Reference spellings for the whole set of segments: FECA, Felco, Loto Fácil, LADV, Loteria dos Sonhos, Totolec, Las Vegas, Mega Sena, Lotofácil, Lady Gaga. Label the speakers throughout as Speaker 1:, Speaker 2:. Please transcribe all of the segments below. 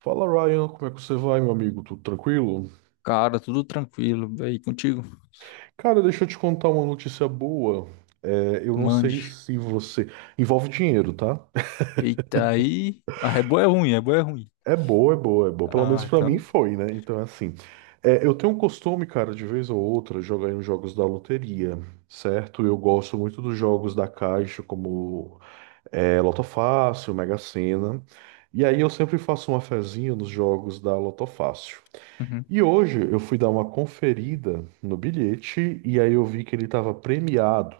Speaker 1: Fala Ryan, como é que você vai, meu amigo? Tudo tranquilo?
Speaker 2: Cara, tudo tranquilo. E aí, contigo?
Speaker 1: Cara, deixa eu te contar uma notícia boa. É, eu não sei
Speaker 2: Mande.
Speaker 1: se você. Envolve dinheiro, tá?
Speaker 2: Eita, aí. Ah, é boa é ruim, é boa é ruim.
Speaker 1: É boa, é boa, é boa. Pelo menos
Speaker 2: Ah,
Speaker 1: pra mim
Speaker 2: então.
Speaker 1: foi, né? Então, é assim. Eu tenho um costume, cara, de vez ou outra, jogar em jogos da loteria, certo? Eu gosto muito dos jogos da Caixa, como Loto Fácil, Mega Sena. E aí eu sempre faço uma fezinha nos jogos da Loto Fácil.
Speaker 2: Uhum.
Speaker 1: E hoje eu fui dar uma conferida no bilhete e aí eu vi que ele estava premiado,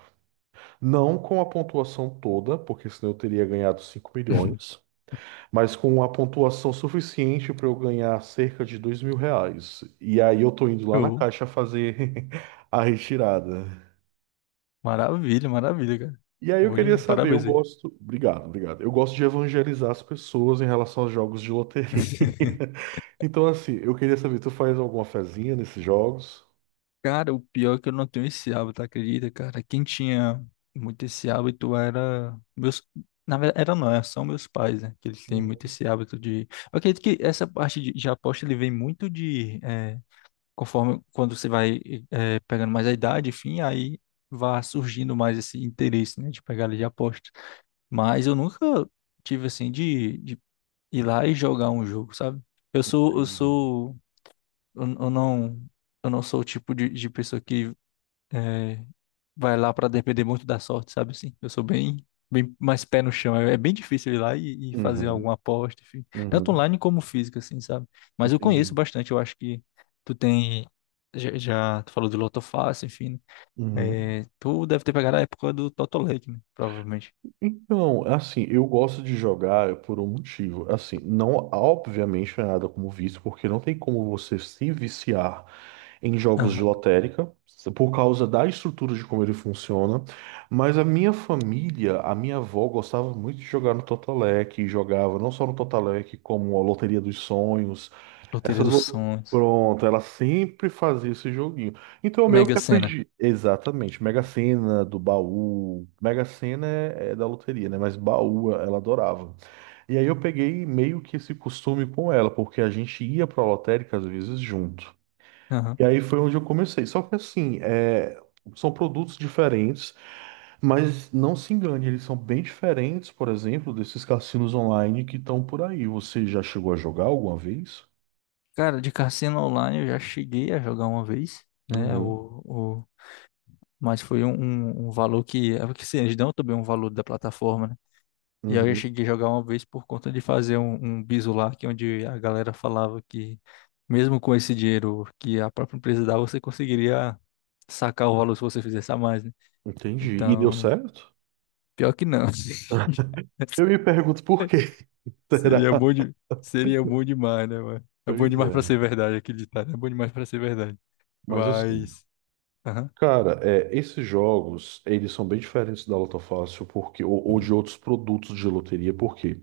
Speaker 1: não com a pontuação toda, porque senão eu teria ganhado 5 milhões, mas com uma pontuação suficiente para eu ganhar cerca de 2 mil reais. E aí eu tô indo lá na
Speaker 2: Show.
Speaker 1: caixa fazer a retirada.
Speaker 2: Maravilha, maravilha, cara.
Speaker 1: E aí eu
Speaker 2: Bom
Speaker 1: queria
Speaker 2: demais,
Speaker 1: saber, eu
Speaker 2: parabéns aí.
Speaker 1: gosto. Obrigado, obrigado. Eu gosto de evangelizar as pessoas em relação aos jogos de loteria. Então, assim, eu queria saber, tu faz alguma fezinha nesses jogos?
Speaker 2: Cara, o pior é que eu não tenho esse hábito, acredita, cara? Quem tinha muito esse hábito era meus. Na verdade, era não, são meus pais, né? Que eles têm muito
Speaker 1: Hum,
Speaker 2: esse hábito de. Eu acredito que essa parte de aposta ele vem muito de. Conforme quando você vai pegando mais a idade, enfim, aí vai surgindo mais esse interesse, né, de pegada de aposta. Mas eu nunca tive assim de ir lá e jogar um jogo, sabe? Eu sou, eu
Speaker 1: Entendi.
Speaker 2: sou, eu não, Eu não sou o tipo de pessoa que é, vai lá pra depender muito da sorte, sabe assim? Eu sou bem, bem mais pé no chão. É bem difícil ir lá e fazer
Speaker 1: Uhum,
Speaker 2: alguma aposta, enfim. Tanto
Speaker 1: uhum.
Speaker 2: online como física, assim, sabe? Mas eu conheço
Speaker 1: Entendi.
Speaker 2: bastante, eu acho que tu tem. Já tu falou de Lotofácil, enfim,
Speaker 1: Uhum.
Speaker 2: né? Tu deve ter pegado a época do Totolec, né? Provavelmente.
Speaker 1: Então, é assim, eu gosto de jogar por um motivo. Assim, não, obviamente, não é nada como vício, porque não tem como você se viciar em jogos de
Speaker 2: Aham.
Speaker 1: lotérica, por causa da estrutura de como ele funciona. Mas a minha família, a minha avó, gostava muito de jogar no Totolec, e jogava não só no Totolec, como a Loteria dos Sonhos.
Speaker 2: Loteria dos Sonhos.
Speaker 1: Pronto, ela sempre fazia esse joguinho. Então eu meio que
Speaker 2: Mega Sena.
Speaker 1: aprendi. Exatamente. Mega Sena do baú. Mega Sena é da loteria, né? Mas baú ela adorava. E aí eu peguei meio que esse costume com ela, porque a gente ia pra lotérica às vezes junto.
Speaker 2: Aham.
Speaker 1: E aí foi onde eu comecei. Só que assim, são produtos diferentes, mas não se engane, eles são bem diferentes, por exemplo, desses cassinos online que estão por aí. Você já chegou a jogar alguma vez?
Speaker 2: Cara, de cassino online eu já cheguei a jogar uma vez, né?
Speaker 1: Uhum.
Speaker 2: Mas foi um, um valor que. É porque assim, eles dão também um valor da plataforma, né? E aí eu
Speaker 1: Uhum.
Speaker 2: cheguei a jogar uma vez por conta de fazer um, bizu lá, que é onde a galera falava que mesmo com esse dinheiro que a própria empresa dá, você conseguiria sacar o valor se você fizesse a mais, né?
Speaker 1: Entendi. E deu
Speaker 2: Então,
Speaker 1: certo?
Speaker 2: pior que não.
Speaker 1: Eu me pergunto por quê, será?
Speaker 2: Seria bom de... Seria bom demais, né, mano? É bom
Speaker 1: Pois
Speaker 2: demais pra
Speaker 1: é.
Speaker 2: ser verdade, acreditar, né? É bom demais pra ser verdade.
Speaker 1: Mas assim,
Speaker 2: Mas... Aham.
Speaker 1: cara, esses jogos, eles são bem diferentes da Loto Fácil porque, ou de outros produtos de loteria, porque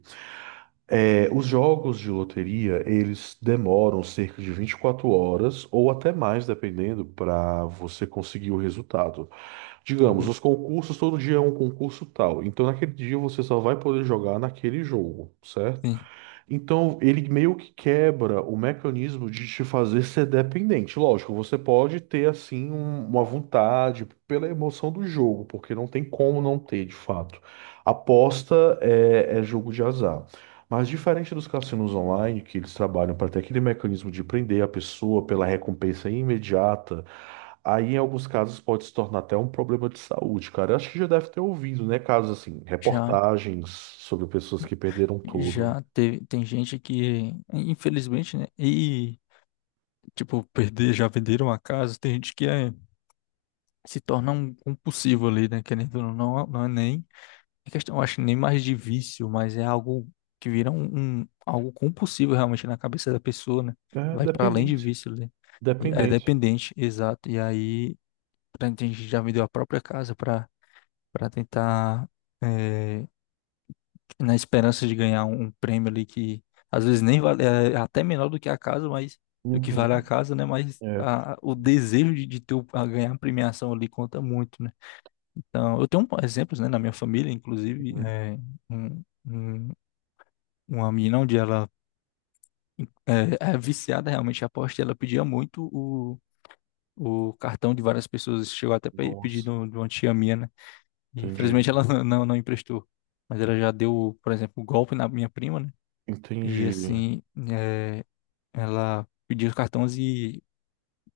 Speaker 1: os jogos de loteria, eles demoram cerca de 24 horas ou até mais, dependendo, para você conseguir o resultado. Digamos,
Speaker 2: Uhum.
Speaker 1: os concursos, todo dia é um concurso tal. Então, naquele dia, você só vai poder jogar naquele jogo, certo?
Speaker 2: Sim.
Speaker 1: Então, ele meio que quebra o mecanismo de te fazer ser dependente. Lógico, você pode ter, assim, uma vontade pela emoção do jogo, porque não tem como não ter, de fato. Aposta é, é jogo de azar. Mas diferente dos cassinos online, que eles trabalham para ter aquele mecanismo de prender a pessoa pela recompensa imediata, aí em alguns casos pode se tornar até um problema de saúde, cara. Eu acho que já deve ter ouvido, né? Casos assim,
Speaker 2: Já...
Speaker 1: reportagens sobre pessoas que perderam tudo.
Speaker 2: Já teve, tem gente que, infelizmente, né? E tipo, perder, já venderam a casa, tem gente que se torna um compulsivo ali, né? Querendo ou não, não é nem é questão, eu acho, nem mais de vício, mas é algo que vira um, algo compulsivo realmente na cabeça da pessoa, né?
Speaker 1: É
Speaker 2: Vai para além de
Speaker 1: dependente.
Speaker 2: vício ali. E é
Speaker 1: Dependente.
Speaker 2: dependente, exato. E aí, tem gente que já vendeu a própria casa para tentar eh, na esperança de ganhar um, prêmio ali que às vezes nem vale, é até menor do que a casa, mas do que vale a
Speaker 1: Uhum.
Speaker 2: casa, né? Mas
Speaker 1: É.
Speaker 2: o desejo de ter a ganhar a premiação ali conta muito, né? Então, eu tenho exemplos, né, na minha família, inclusive,
Speaker 1: Uhum.
Speaker 2: um, uma menina onde ela é viciada realmente em aposta, e ela pedia muito o. O cartão de várias pessoas chegou até pedir
Speaker 1: Nossa.
Speaker 2: de uma tia minha, né? E
Speaker 1: Entendi.
Speaker 2: infelizmente ela não emprestou. Mas ela já deu, por exemplo, o golpe na minha prima, né?
Speaker 1: Entendi.
Speaker 2: E assim, eh, ela pedia os cartões e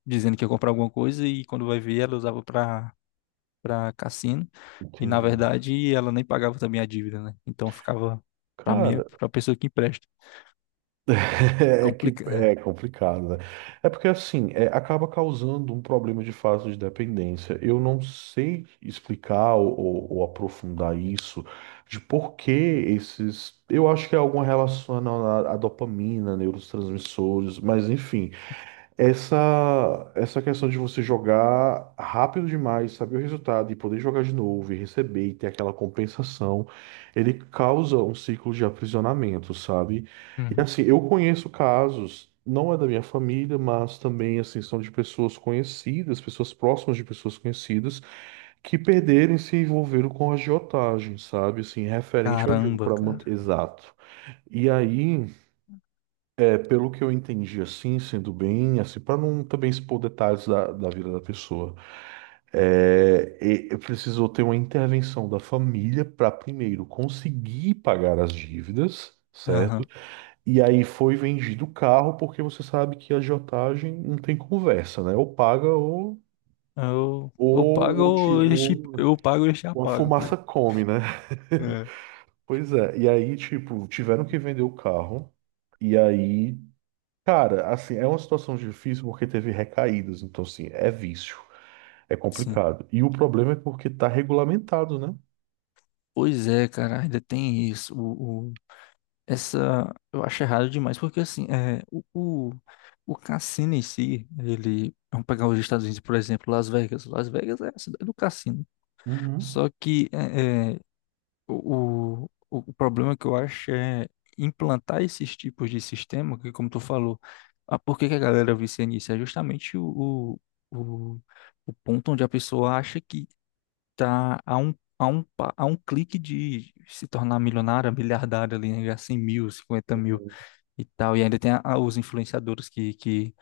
Speaker 2: dizendo que ia comprar alguma coisa e quando vai ver ela usava para cassino e na
Speaker 1: Entendi.
Speaker 2: verdade ela nem pagava também a dívida, né? Então ficava para mim,
Speaker 1: Cara,
Speaker 2: para pessoa que empresta.
Speaker 1: é que
Speaker 2: Complica,
Speaker 1: é
Speaker 2: é.
Speaker 1: complicado, né? É porque assim, acaba causando um problema de fase de dependência. Eu não sei explicar ou aprofundar isso de por que esses. Eu acho que é alguma relação à dopamina, neurotransmissores, mas enfim. Essa questão de você jogar rápido demais, saber o resultado e poder jogar de novo e receber e ter aquela compensação, ele causa um ciclo de aprisionamento, sabe? E
Speaker 2: Uhum.
Speaker 1: assim, eu conheço casos, não é da minha família, mas também assim, são de pessoas conhecidas, pessoas próximas de pessoas conhecidas, que perderam e se envolveram com agiotagem, sabe? Assim, referente ao jogo
Speaker 2: Caramba,
Speaker 1: para
Speaker 2: cara.
Speaker 1: manter. Exato. E aí. É, pelo que eu entendi, assim, sendo bem, assim, para não também expor detalhes da vida da pessoa, e precisou ter uma intervenção da família para primeiro conseguir pagar as dívidas, certo?
Speaker 2: Aham.
Speaker 1: E aí foi vendido o carro, porque você sabe que a agiotagem não tem conversa, né? Ou paga
Speaker 2: Eu
Speaker 1: ou,
Speaker 2: pago
Speaker 1: ou, te-
Speaker 2: ou
Speaker 1: ou-
Speaker 2: eu pago ou eles te
Speaker 1: ou a
Speaker 2: apagam.
Speaker 1: fumaça come, né? Pois é, e aí, tipo, tiveram que vender o carro. E aí, cara, assim, é uma situação difícil porque teve recaídas, então assim, é vício, é
Speaker 2: Sim.
Speaker 1: complicado. E o problema é porque tá regulamentado, né?
Speaker 2: Pois é, cara, ainda tem isso. o Essa eu acho errado demais, porque assim, o cassino em si, ele. Vamos pegar os Estados Unidos, por exemplo, Las Vegas. Las Vegas é a cidade do cassino. Só
Speaker 1: Uhum.
Speaker 2: que o problema que eu acho é implantar esses tipos de sistema, que como tu falou, ah, por que que a galera vicia nisso? É justamente o, o, o ponto onde a pessoa acha que tá a um clique de se tornar milionária, miliardária ali, né? Ganhar 100 mil, 50 mil e tal. E ainda tem os influenciadores que, que,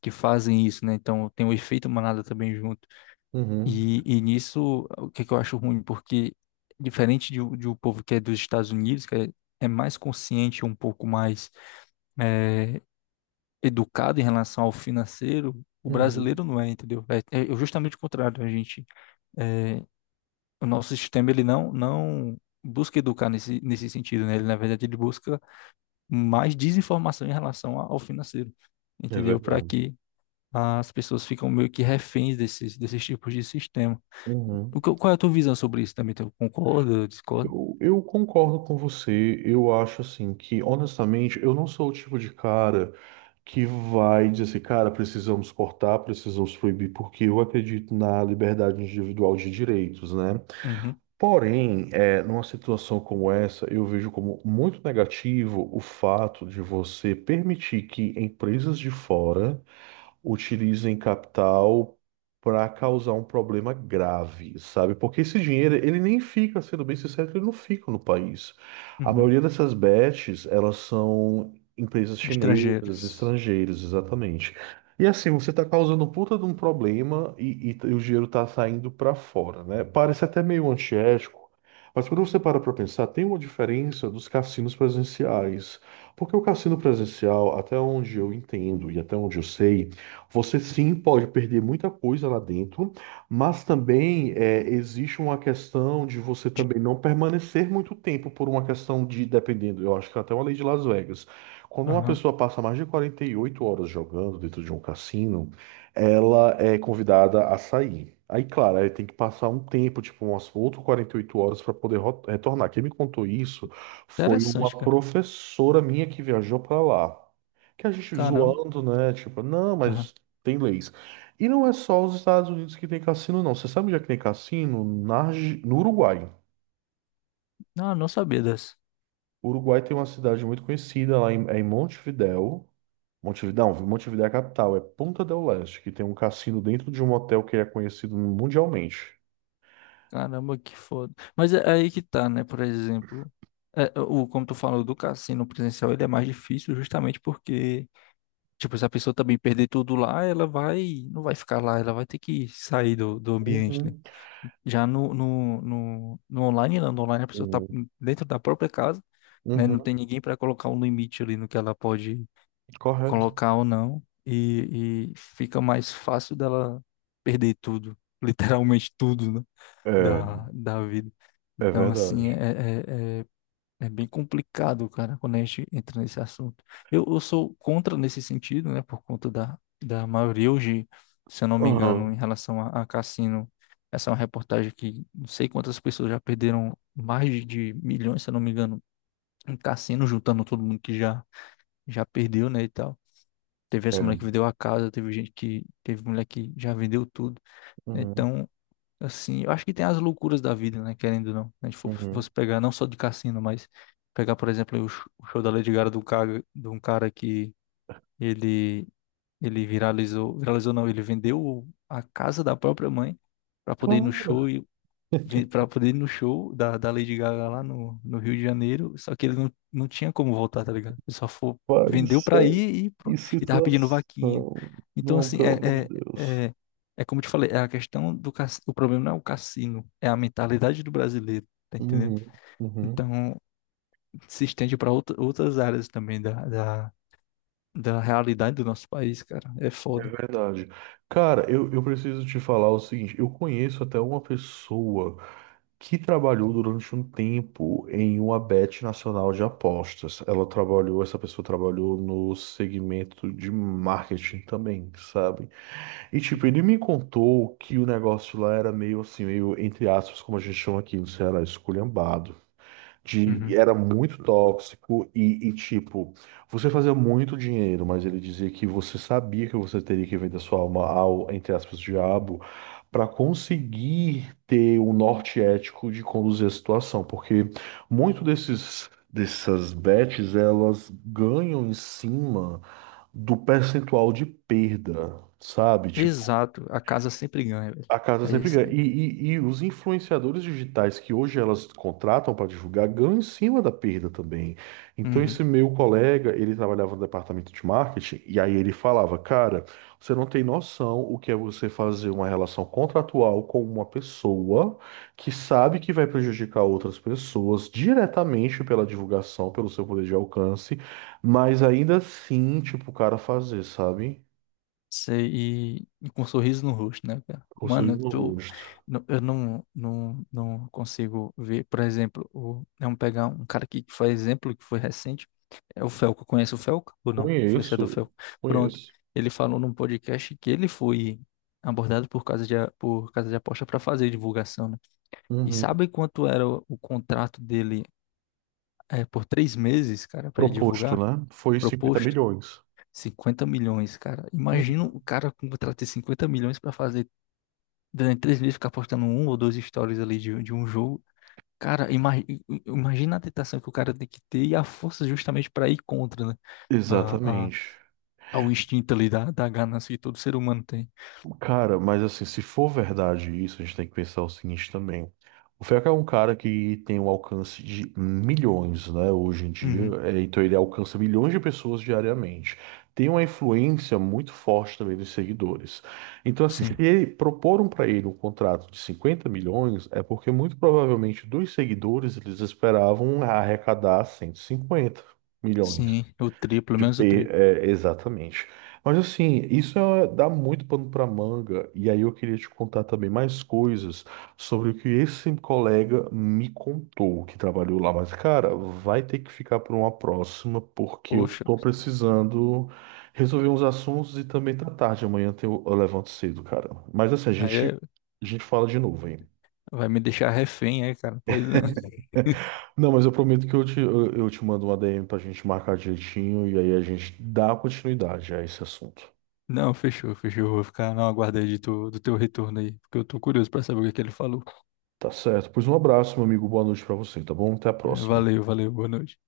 Speaker 2: que fazem isso, né? Então tem o efeito manada também junto.
Speaker 1: Uhum,
Speaker 2: E nisso, o que, que eu acho ruim? Porque diferente de o povo que é dos Estados Unidos, que é mais consciente, um pouco mais eh, educado em relação ao financeiro, o
Speaker 1: uhum.
Speaker 2: brasileiro não é, entendeu? É justamente o contrário. A gente, eh, o nosso sistema, ele não busca educar nesse sentido, né? Ele, na verdade, ele busca mais desinformação em relação ao financeiro,
Speaker 1: É
Speaker 2: entendeu? Para
Speaker 1: verdade.
Speaker 2: que as pessoas ficam meio que reféns desses tipos de sistema. O
Speaker 1: Uhum.
Speaker 2: que, qual é a tua visão sobre isso também? Tu concorda, discorda?
Speaker 1: Eu concordo com você. Eu acho assim que, honestamente, eu não sou o tipo de cara que vai dizer assim, cara, precisamos cortar, precisamos proibir, porque eu acredito na liberdade individual de direitos, né?
Speaker 2: Uhum,
Speaker 1: Porém, numa situação como essa, eu vejo como muito negativo o fato de você permitir que empresas de fora utilizem capital para causar um problema grave, sabe? Porque esse dinheiro, ele nem fica, sendo bem sincero, ele não fica no país. A
Speaker 2: uhum.
Speaker 1: maioria dessas bets, elas são empresas chinesas,
Speaker 2: Estrangeiras.
Speaker 1: estrangeiras, exatamente. E assim, você está causando um puta de um problema e o dinheiro está saindo para fora, né? Parece até meio antiético, mas quando você para para pensar, tem uma diferença dos cassinos presenciais. Porque o cassino presencial, até onde eu entendo e até onde eu sei, você sim pode perder muita coisa lá dentro, mas também é, existe uma questão de você
Speaker 2: De...
Speaker 1: também não permanecer muito tempo por uma questão de, dependendo, eu acho que até uma lei de Las Vegas. Quando uma
Speaker 2: Aham.
Speaker 1: pessoa passa mais de 48 horas jogando dentro de um cassino, ela é convidada a sair. Aí, claro, aí tem que passar um tempo, tipo umas outras 48 horas para poder retornar. Quem me contou isso foi uma
Speaker 2: Interessante, cara.
Speaker 1: professora minha que viajou para lá que a gente
Speaker 2: Caramba.
Speaker 1: zoando, né? Tipo, não,
Speaker 2: Aham.
Speaker 1: mas tem leis. E não é só os Estados Unidos que tem cassino, não. Você sabe onde é que tem cassino? No Uruguai.
Speaker 2: Não, não sabia dessa.
Speaker 1: O Uruguai tem uma cidade muito conhecida lá em Montevidéu. Montevidéu, não, Montevidéu é a capital, é Punta del Este, que tem um cassino dentro de um hotel que é conhecido mundialmente.
Speaker 2: Caramba, que foda. Mas é aí que tá, né? Por exemplo, como tu falou do cassino presencial, ele é mais difícil justamente porque tipo, se a pessoa também perder tudo lá, ela vai, não vai ficar lá, ela vai ter que sair do ambiente, né?
Speaker 1: Uhum.
Speaker 2: Já no online a pessoa tá
Speaker 1: Uhum.
Speaker 2: dentro da própria casa, né? Não
Speaker 1: Uhum.
Speaker 2: tem ninguém para colocar um limite ali no que ela pode
Speaker 1: Correto.
Speaker 2: colocar ou não, e fica mais fácil dela perder tudo, literalmente tudo, né?
Speaker 1: É,
Speaker 2: Da vida.
Speaker 1: é
Speaker 2: Então, assim,
Speaker 1: verdade.
Speaker 2: é é bem complicado, cara, quando a gente entra nesse assunto. Eu sou contra nesse sentido, né? Por conta da maioria hoje, se eu não me engano,
Speaker 1: Uhum.
Speaker 2: em relação a cassino. Essa é uma reportagem que não sei quantas pessoas já perderam mais de milhões, se eu não me engano, em cassino, juntando todo mundo que já perdeu, né? E tal. Teve essa mulher que
Speaker 1: É.
Speaker 2: vendeu a casa, teve gente que. Teve mulher que já vendeu tudo.
Speaker 1: Uhum.
Speaker 2: Então, assim, eu acho que tem as loucuras da vida, né? Querendo ou não. Se a gente
Speaker 1: Uhum.
Speaker 2: fosse pegar não só de cassino, mas pegar, por exemplo, o show da Lady Gaga do cara, de um cara que ele, ele viralizou, viralizou não, ele vendeu a casa da própria mãe para poder ir no show
Speaker 1: Cara,
Speaker 2: e para poder ir no show da Lady Gaga lá no Rio de Janeiro, só que ele não tinha como voltar, tá ligado? Ele só foi,
Speaker 1: pai do
Speaker 2: vendeu pra
Speaker 1: céu,
Speaker 2: ir e
Speaker 1: que
Speaker 2: pronto. E tava pedindo
Speaker 1: situação.
Speaker 2: vaquinha. Então,
Speaker 1: Não,
Speaker 2: assim,
Speaker 1: pelo amor de Deus.
Speaker 2: é, é como eu te falei, é a questão o problema não é o cassino, é a mentalidade do brasileiro, tá entendendo?
Speaker 1: Uhum, uhum.
Speaker 2: Então, se estende para outras áreas também da realidade do nosso país, cara. É
Speaker 1: É
Speaker 2: foda.
Speaker 1: verdade. Cara, eu preciso te falar o seguinte: eu conheço até uma pessoa que trabalhou durante um tempo em uma bet nacional de apostas. Ela trabalhou, essa pessoa trabalhou no segmento de marketing também, sabe? E tipo, ele me contou que o negócio lá era meio assim, meio entre aspas, como a gente chama aqui no Ceará, esculhambado.
Speaker 2: Uhum.
Speaker 1: Era muito tóxico e, tipo, você fazia muito dinheiro, mas ele dizia que você sabia que você teria que vender sua alma ao, entre aspas, diabo, para conseguir ter o norte ético de conduzir a situação, porque muito desses dessas bets, elas ganham em cima do percentual de perda, sabe? Tipo,
Speaker 2: Exato, a casa sempre ganha, velho.
Speaker 1: a casa
Speaker 2: É
Speaker 1: sempre
Speaker 2: isso.
Speaker 1: ganha. E os influenciadores digitais que hoje elas contratam para divulgar ganham em cima da perda também. Então,
Speaker 2: Uhum.
Speaker 1: esse meu colega, ele trabalhava no departamento de marketing, e aí ele falava: Cara, você não tem noção o que é você fazer uma relação contratual com uma pessoa que sabe que vai prejudicar outras pessoas diretamente pela divulgação, pelo seu poder de alcance, mas ainda assim, tipo, o cara fazer, sabe?
Speaker 2: Sei, e com um sorriso no rosto, né, cara?
Speaker 1: Com um sorriso
Speaker 2: Mano,
Speaker 1: no rosto.
Speaker 2: eu não consigo ver, por exemplo, vamos pegar um cara aqui que foi exemplo, que foi recente, é o Felco, conhece o Felco ou não? Influenciador
Speaker 1: Conheço,
Speaker 2: Felco. Pronto,
Speaker 1: conheço.
Speaker 2: ele falou num podcast que ele foi abordado por casa de aposta para fazer divulgação, né? E
Speaker 1: Uhum.
Speaker 2: sabe quanto era o contrato dele, por 3 meses, cara, para ele
Speaker 1: Proposto,
Speaker 2: divulgar?
Speaker 1: né? Foi 50
Speaker 2: Proposto?
Speaker 1: milhões.
Speaker 2: 50 milhões, cara. Imagina
Speaker 1: Uhum.
Speaker 2: o cara contratar ter 50 milhões pra fazer durante 3 meses ficar postando um ou dois stories ali de um jogo. Cara, imagina a tentação que o cara tem que ter e a força justamente pra ir contra, né? A, a,
Speaker 1: Exatamente.
Speaker 2: ao instinto ali da ganância que todo ser humano tem.
Speaker 1: Cara, mas assim, se for verdade isso, a gente tem que pensar o seguinte também. O FECA é um cara que tem um alcance de milhões, né, hoje em dia.
Speaker 2: Uhum,
Speaker 1: É, então ele alcança milhões de pessoas diariamente. Tem uma influência muito forte também dos seguidores. Então, assim, se
Speaker 2: sim,
Speaker 1: proporam para ele um contrato de 50 milhões, é porque muito provavelmente dos seguidores eles esperavam arrecadar 150 milhões.
Speaker 2: sim, o triplo,
Speaker 1: De
Speaker 2: menos o
Speaker 1: P,
Speaker 2: triplo.
Speaker 1: é, exatamente. Mas assim, isso é- dá muito pano para manga, e aí eu queria te contar também mais coisas sobre o que esse colega me contou que trabalhou lá. Mas, cara, vai ter que ficar para uma próxima, porque eu
Speaker 2: Poxa,
Speaker 1: tô precisando resolver uns assuntos e também tá tarde. Amanhã eu levanto cedo, cara. Mas assim,
Speaker 2: aí
Speaker 1: a gente fala de novo, hein?
Speaker 2: vai me deixar refém aí, cara. Pode não.
Speaker 1: Não, mas eu prometo que eu te eu te mando uma DM pra gente marcar direitinho e aí a gente dá continuidade a esse assunto.
Speaker 2: Não, fechou, fechou. Vou ficar na aguarda aí de do teu retorno aí, porque eu tô curioso pra saber o que é que ele falou.
Speaker 1: Tá certo. Pois um abraço, meu amigo. Boa noite pra você, tá bom? Até a
Speaker 2: É,
Speaker 1: próxima.
Speaker 2: valeu, valeu, boa noite.